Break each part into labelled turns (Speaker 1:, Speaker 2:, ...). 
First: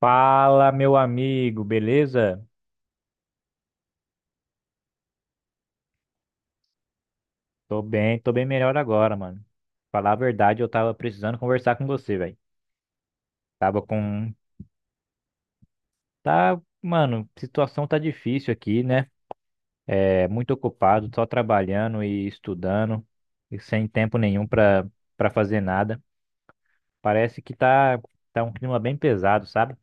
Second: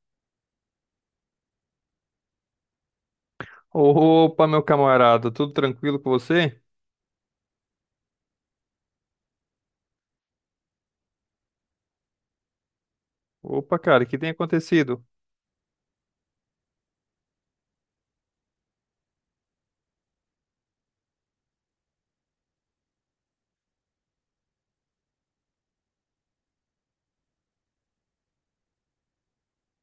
Speaker 1: Fala, meu amigo, beleza?
Speaker 2: Opa, meu camarada, tudo tranquilo com você?
Speaker 1: Tô bem melhor agora, mano. Falar a verdade, eu tava precisando conversar com você, velho.
Speaker 2: Opa,
Speaker 1: Tava
Speaker 2: cara, o que tem
Speaker 1: com.
Speaker 2: acontecido?
Speaker 1: Tá, mano, situação tá difícil aqui, né? É muito ocupado, só trabalhando e estudando, e sem tempo nenhum pra fazer nada. Parece que tá um clima bem pesado, sabe?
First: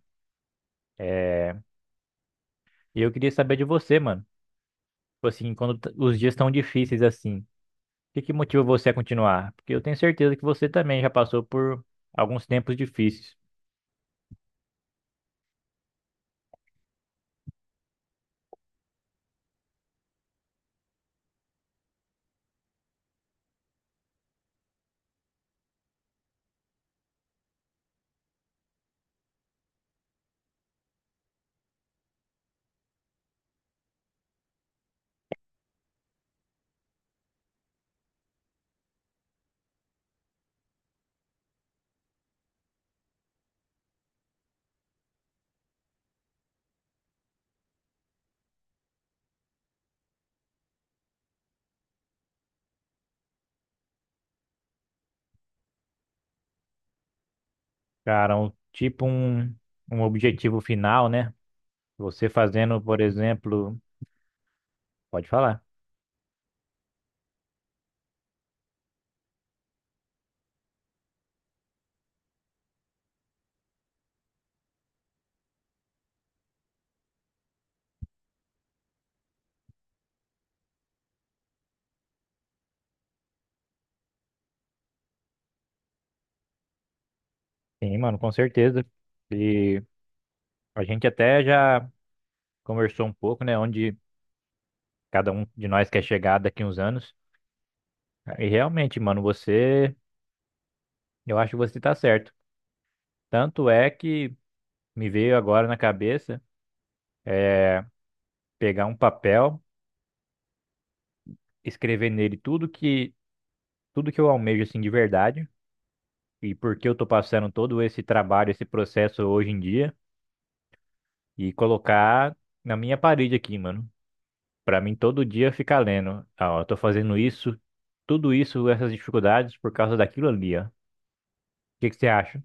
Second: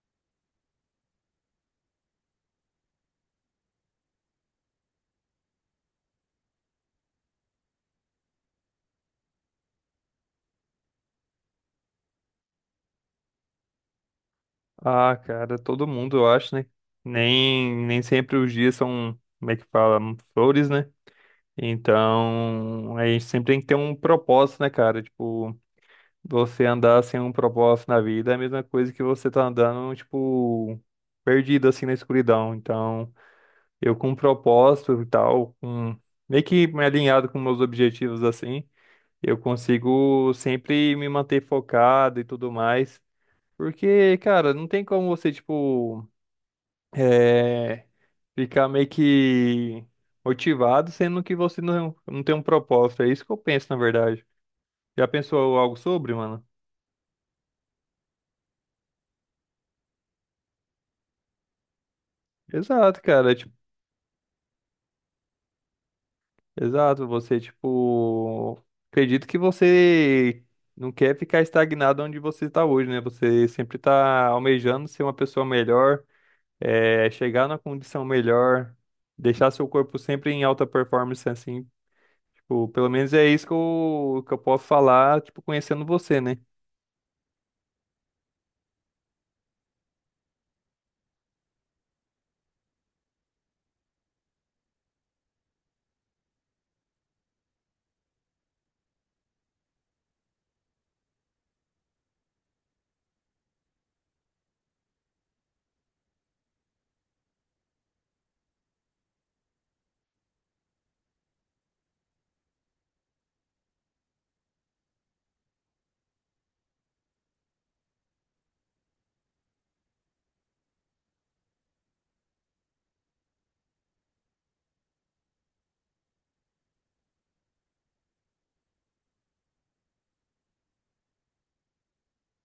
Speaker 1: É, e eu queria saber de você, mano. Tipo assim, quando os dias tão difíceis assim. Que motiva você a continuar? Porque eu tenho certeza que você também já passou por alguns tempos difíceis.
Speaker 2: Ah, cara, todo mundo, eu acho, né? Nem sempre os dias são, como é que fala, flores, né? Então, a gente sempre tem que ter um propósito, né, cara? Tipo, você andar sem um propósito na vida é a mesma coisa que você tá andando, tipo, perdido, assim, na escuridão. Então, eu com um propósito e tal, com, meio que me alinhado com meus objetivos, assim. Eu consigo sempre me manter focado e tudo mais. Porque, cara, não tem como você, tipo, é, ficar meio que motivado, sendo que você não tem um propósito. É isso que eu penso, na verdade. Já pensou algo sobre, mano?
Speaker 1: Cara, tipo um objetivo final, né? Você fazendo, por
Speaker 2: Exato, cara. Tipo,
Speaker 1: exemplo, pode falar.
Speaker 2: exato. Você, tipo, acredito que você não quer ficar estagnado onde você está hoje, né? Você sempre tá almejando ser uma pessoa melhor é, chegar na condição melhor, deixar seu corpo sempre em alta performance, assim, tipo, pelo menos é isso que eu posso falar, tipo, conhecendo você, né?
Speaker 1: Sim, mano, com certeza. E a gente até já conversou um pouco, né? Onde cada um de nós quer chegar daqui uns anos. E realmente, mano, eu acho que você tá certo. Tanto é que me veio agora na cabeça é, pegar um papel, escrever nele tudo que eu almejo assim de verdade, e por que eu tô passando todo esse trabalho, esse processo hoje em dia, e colocar na minha parede aqui, mano. Pra mim todo dia ficar lendo, ah, ó, eu tô fazendo isso, tudo isso, essas dificuldades por causa daquilo ali, ó. O que que você acha?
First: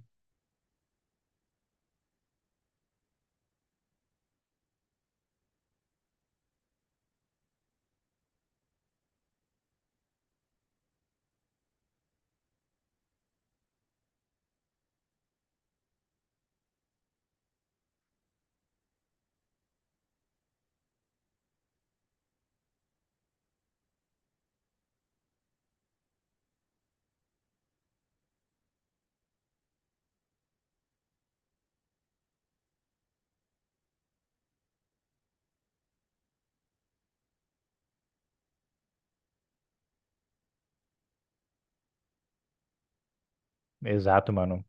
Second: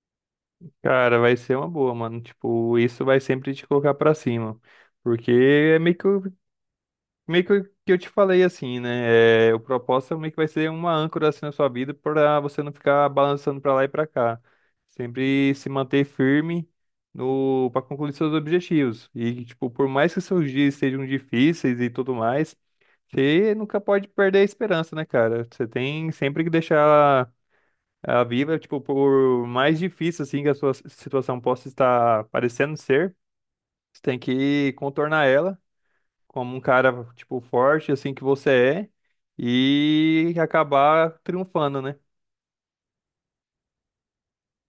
Speaker 2: Cara, vai ser uma boa, mano, tipo, isso vai sempre te colocar pra cima, porque é meio que eu te falei assim, né? É, o propósito é meio que vai ser uma âncora assim na sua vida para você não ficar balançando para lá e para cá. Sempre se manter firme no para concluir seus objetivos. E tipo, por mais que seus dias sejam difíceis e tudo mais, você nunca pode perder a esperança, né, cara? Você tem sempre que deixar ela viva, tipo, por mais difícil assim que a sua situação possa estar parecendo ser, você tem que contornar ela como um cara, tipo, forte, assim que você é, e acabar triunfando, né?
Speaker 1: Exato, mano.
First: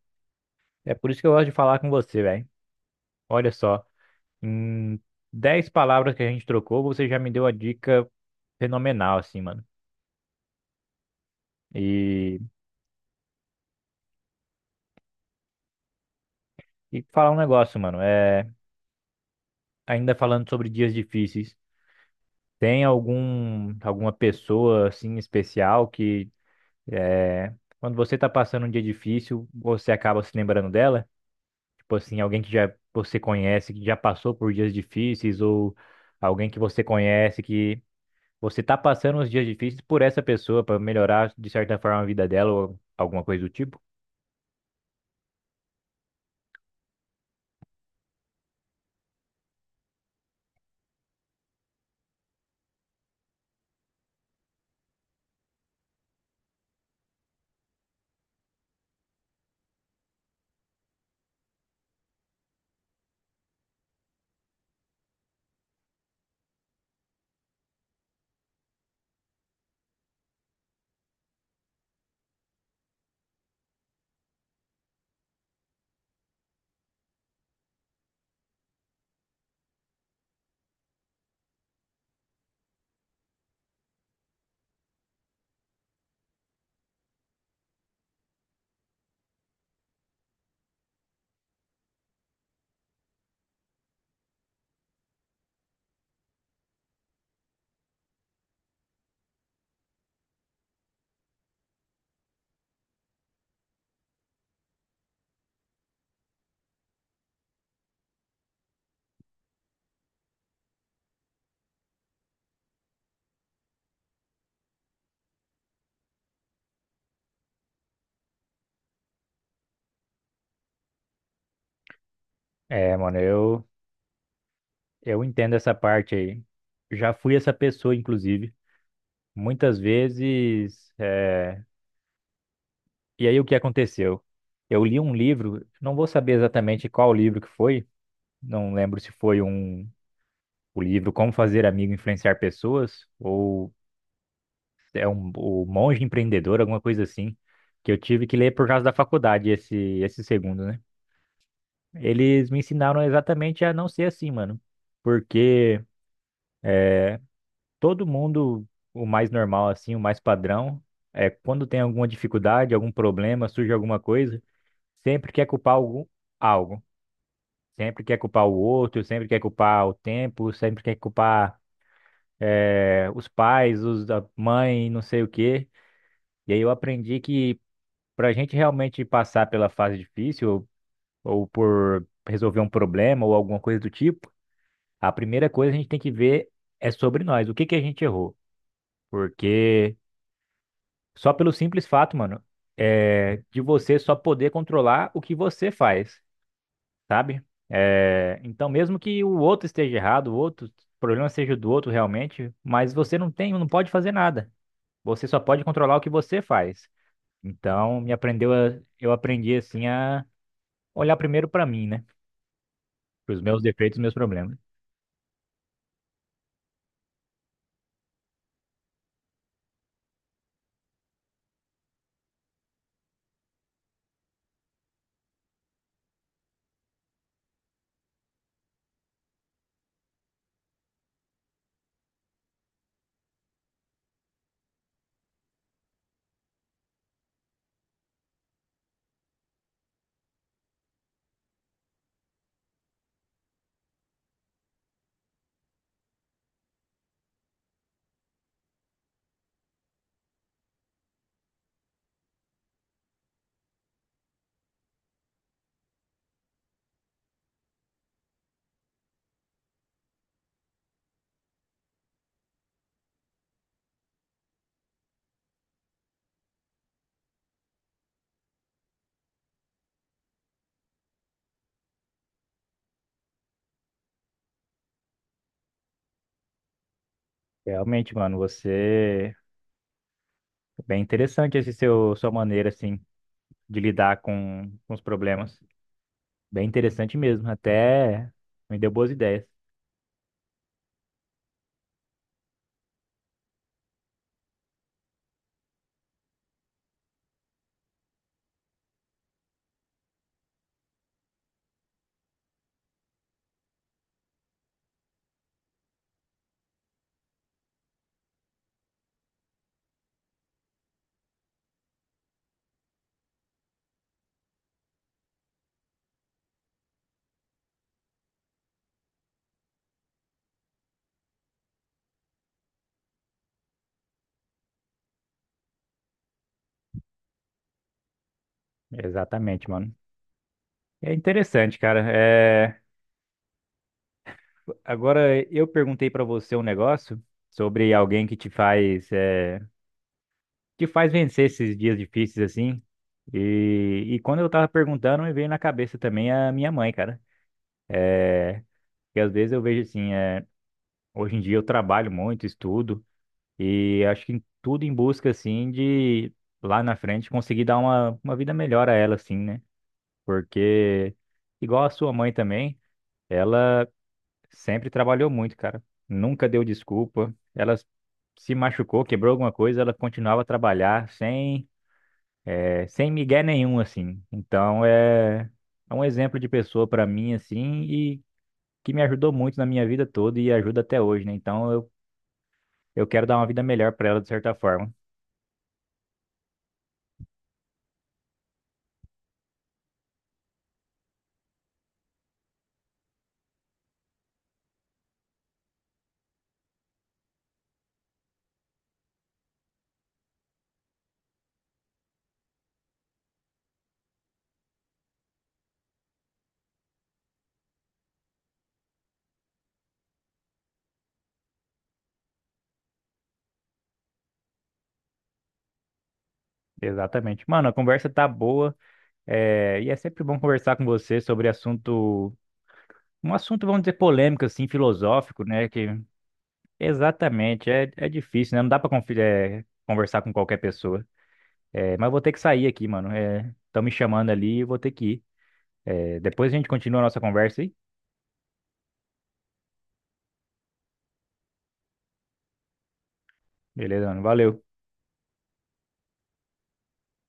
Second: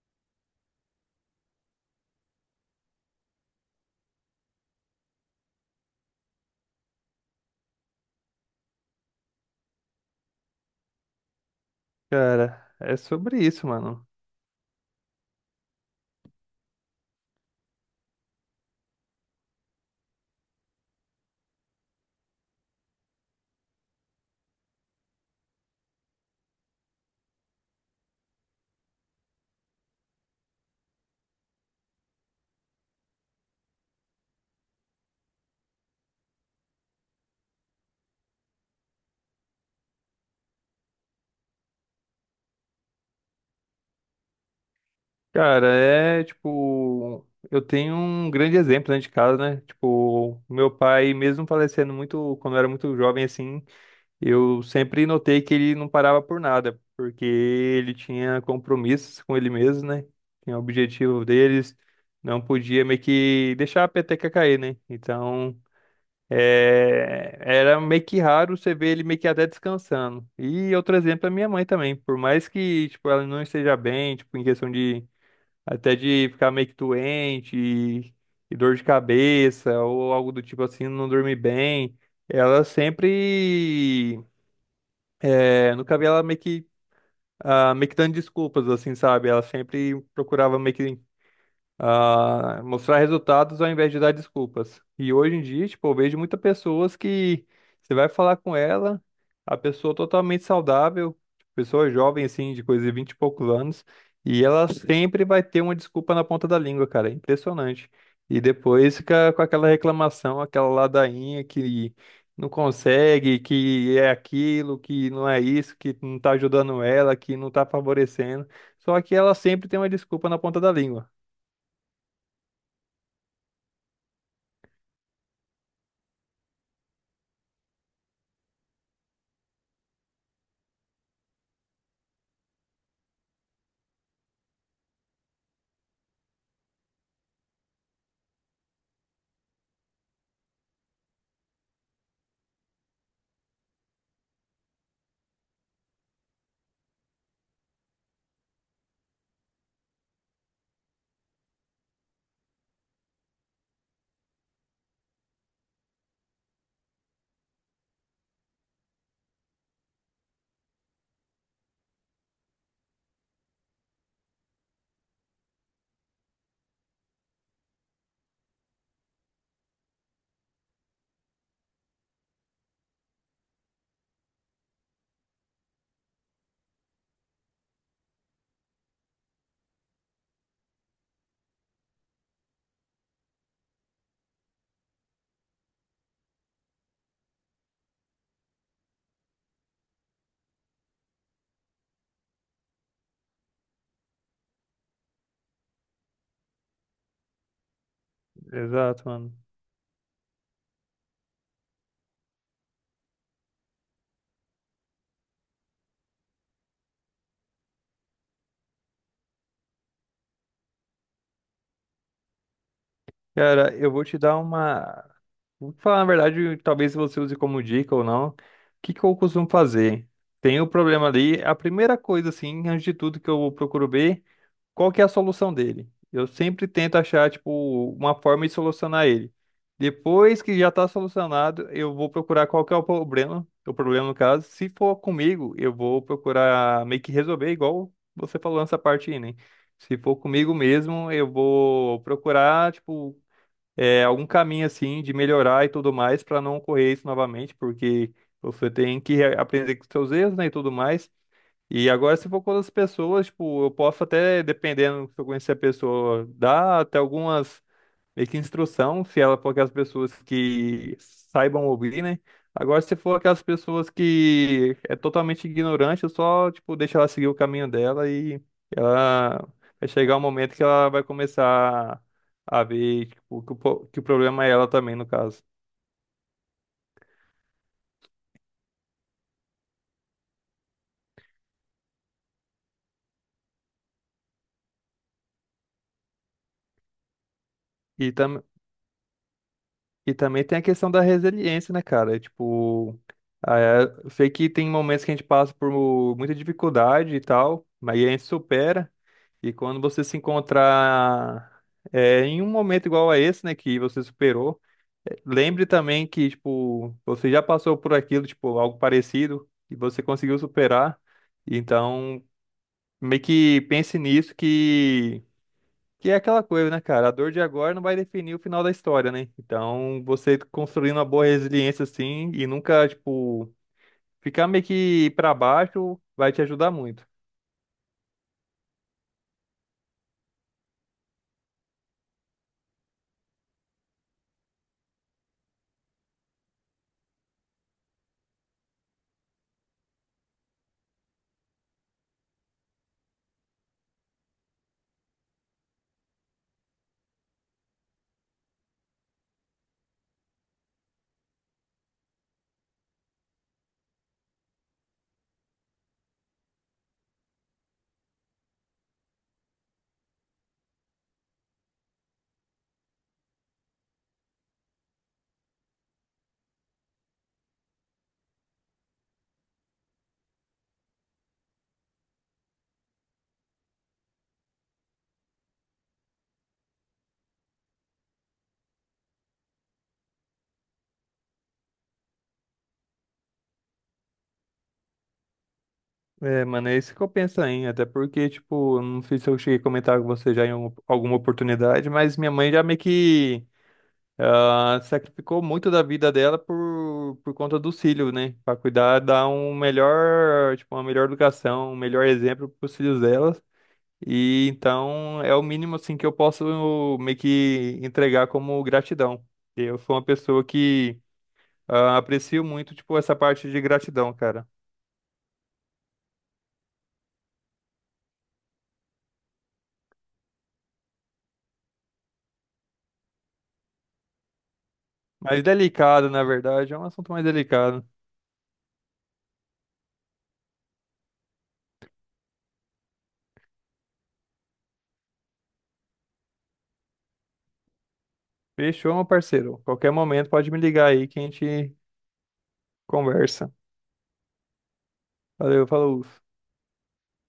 Speaker 1: É por isso que eu gosto de falar com você, velho. Olha só, em 10 palavras que a gente trocou, você já me deu a dica fenomenal, assim, mano. E,
Speaker 2: Cara, é sobre isso, mano.
Speaker 1: e falar um negócio, mano. Ainda falando sobre dias difíceis. Tem alguma pessoa assim especial que, é, quando você tá passando um dia difícil, você acaba se lembrando dela? Tipo assim, alguém que já você conhece, que já passou por dias difíceis, ou alguém que você conhece que você tá passando os dias difíceis por essa pessoa para melhorar de certa forma a vida dela ou alguma coisa do tipo?
Speaker 2: Cara, é tipo, eu tenho um grande exemplo dentro de casa, né? Tipo, meu pai, mesmo falecendo muito, quando eu era muito jovem, assim, eu sempre notei que ele não parava por nada, porque ele tinha compromissos com ele mesmo, né? Tinha o objetivo deles, não podia meio que deixar a peteca cair, né? Então. É, era meio que raro você ver ele meio que até descansando. E outro exemplo é minha mãe também. Por mais que, tipo, ela não esteja bem, tipo, em questão de até de ficar meio que doente e dor de cabeça ou algo do tipo assim, não dormir bem, ela sempre, é, nunca vi ela meio que, ah, meio que dando desculpas, assim, sabe? Ela sempre procurava meio que ah, mostrar resultados ao invés de dar desculpas. E hoje em dia, tipo, eu vejo muitas pessoas que você vai falar com ela, a pessoa totalmente saudável, pessoa jovem, assim, de coisa de 20 e poucos anos, e ela sempre vai ter uma desculpa na ponta da língua, cara. É impressionante. E depois fica com aquela reclamação, aquela ladainha que não consegue, que é aquilo, que não é isso, que não tá ajudando ela, que não tá favorecendo. Só que ela sempre tem uma desculpa na ponta da língua.
Speaker 1: Mano, eu entendo essa parte aí. Já fui essa pessoa, inclusive. Muitas vezes, e aí o que aconteceu? Eu li um livro, não vou saber exatamente qual livro que foi, não lembro se foi o livro Como Fazer Amigo e Influenciar Pessoas, ou o Monge Empreendedor, alguma coisa assim, que eu tive que ler por causa da faculdade esse segundo, né? Eles me ensinaram exatamente a não ser assim, mano, porque todo mundo, o mais normal assim, o mais padrão é quando tem alguma dificuldade, algum problema, surge alguma coisa, sempre quer culpar algum algo. Sempre quer culpar o outro, sempre quer culpar o tempo, sempre quer culpar os pais, os da mãe, não sei o quê. E aí eu aprendi que, para a gente realmente passar pela fase difícil ou por resolver um problema ou alguma coisa do tipo, a primeira coisa que a gente tem que ver é sobre nós, o que que a gente errou. Porque, só pelo simples fato, mano, é de você só poder controlar o que você faz. Sabe? É, então, mesmo
Speaker 2: Exato,
Speaker 1: que
Speaker 2: mano.
Speaker 1: o outro esteja errado, o problema seja do outro realmente, mas você não tem, não pode fazer nada. Você só pode controlar o que você faz. Então, eu aprendi assim a olhar primeiro pra mim, né? Para os meus
Speaker 2: Cara, eu
Speaker 1: defeitos,
Speaker 2: vou
Speaker 1: meus
Speaker 2: te dar
Speaker 1: problemas.
Speaker 2: uma. Vou falar, na verdade, talvez você use como dica ou não. O que que eu costumo fazer? Tem o problema ali. A primeira coisa, assim, antes de tudo que eu procuro ver. Qual que é a solução dele? Eu sempre tento achar, tipo, uma forma de solucionar ele. Depois que já está solucionado, eu vou procurar qual que é o problema no caso. Se for comigo, eu vou procurar meio que resolver, igual você falou nessa parte aí, né? Se for comigo mesmo, eu vou procurar, tipo, é, algum caminho assim de melhorar e tudo mais para não ocorrer isso novamente, porque você tem que aprender com seus erros, né, e tudo mais. E agora, se for com outras pessoas, tipo, eu posso até, dependendo se eu conhecer a pessoa, dar até algumas meio que instrução, se ela for aquelas pessoas que saibam ouvir, né? Agora, se for aquelas pessoas que é totalmente ignorante, eu só, tipo, deixo ela seguir o caminho dela e ela vai chegar um momento que ela vai começar a ver, tipo, que o, que o problema é ela também, no caso.
Speaker 1: Realmente, mano, você é bem interessante esse seu sua maneira assim de lidar com os problemas. Bem interessante mesmo,
Speaker 2: E
Speaker 1: até
Speaker 2: tam,
Speaker 1: me deu boas ideias.
Speaker 2: E também tem a questão da resiliência, né, cara? É, tipo, ah, é, eu sei que tem momentos que a gente passa por muita dificuldade e tal, mas aí a gente supera. E quando você se encontrar é, em um momento igual a esse, né, que você superou, é, lembre também que, tipo, você já passou por aquilo, tipo, algo parecido, e você conseguiu superar. Então, meio que pense nisso que. Que é aquela coisa, né, cara? A dor de agora não vai definir o final da história, né? Então, você construindo uma boa resiliência assim e nunca, tipo, ficar meio que pra baixo vai te ajudar muito.
Speaker 1: Exatamente, mano. É interessante, cara. Agora, eu perguntei para você um negócio sobre alguém que te faz vencer esses dias difíceis assim. E quando eu tava perguntando, me veio na cabeça também a minha mãe, cara. Que às vezes eu vejo assim, hoje em dia eu trabalho muito, estudo, e acho que tudo em busca assim de lá na frente conseguir dar uma vida melhor a ela, assim, né? Porque, igual a sua mãe também, ela. Sempre trabalhou muito, cara. Nunca deu desculpa. Ela se machucou, quebrou alguma coisa, ela continuava a trabalhar sem migué nenhum, assim. Então é um exemplo de pessoa pra mim, assim, e que me ajudou muito na minha vida toda e ajuda até hoje, né? Então eu quero dar uma vida melhor pra ela, de certa forma.
Speaker 2: É, mano, é isso que eu penso aí, até porque, tipo, não sei se eu cheguei a comentar com você já em alguma oportunidade, mas minha mãe já meio que ah, sacrificou muito da vida dela por conta dos filhos, né? Pra cuidar, dar um melhor, tipo, uma melhor educação, um melhor exemplo pros filhos dela. E então é o mínimo assim que eu posso meio que entregar como gratidão. Eu sou uma pessoa que ah, aprecio muito, tipo, essa parte de gratidão, cara.
Speaker 1: Exatamente. Mano, a conversa tá boa, e é sempre bom conversar com você sobre um assunto, vamos dizer, polêmico, assim, filosófico,
Speaker 2: Mais
Speaker 1: né? Que
Speaker 2: delicado, na verdade, é um assunto mais
Speaker 1: Exatamente,
Speaker 2: delicado.
Speaker 1: é difícil, né? Não dá pra conversar com qualquer pessoa. Mas eu vou ter que sair aqui, mano. Estão me chamando ali e eu vou ter que ir. Depois a gente continua a nossa conversa aí.
Speaker 2: Fechou, meu parceiro. Qualquer momento pode me ligar aí que a gente conversa.
Speaker 1: Beleza, mano? Valeu.
Speaker 2: Valeu, falou.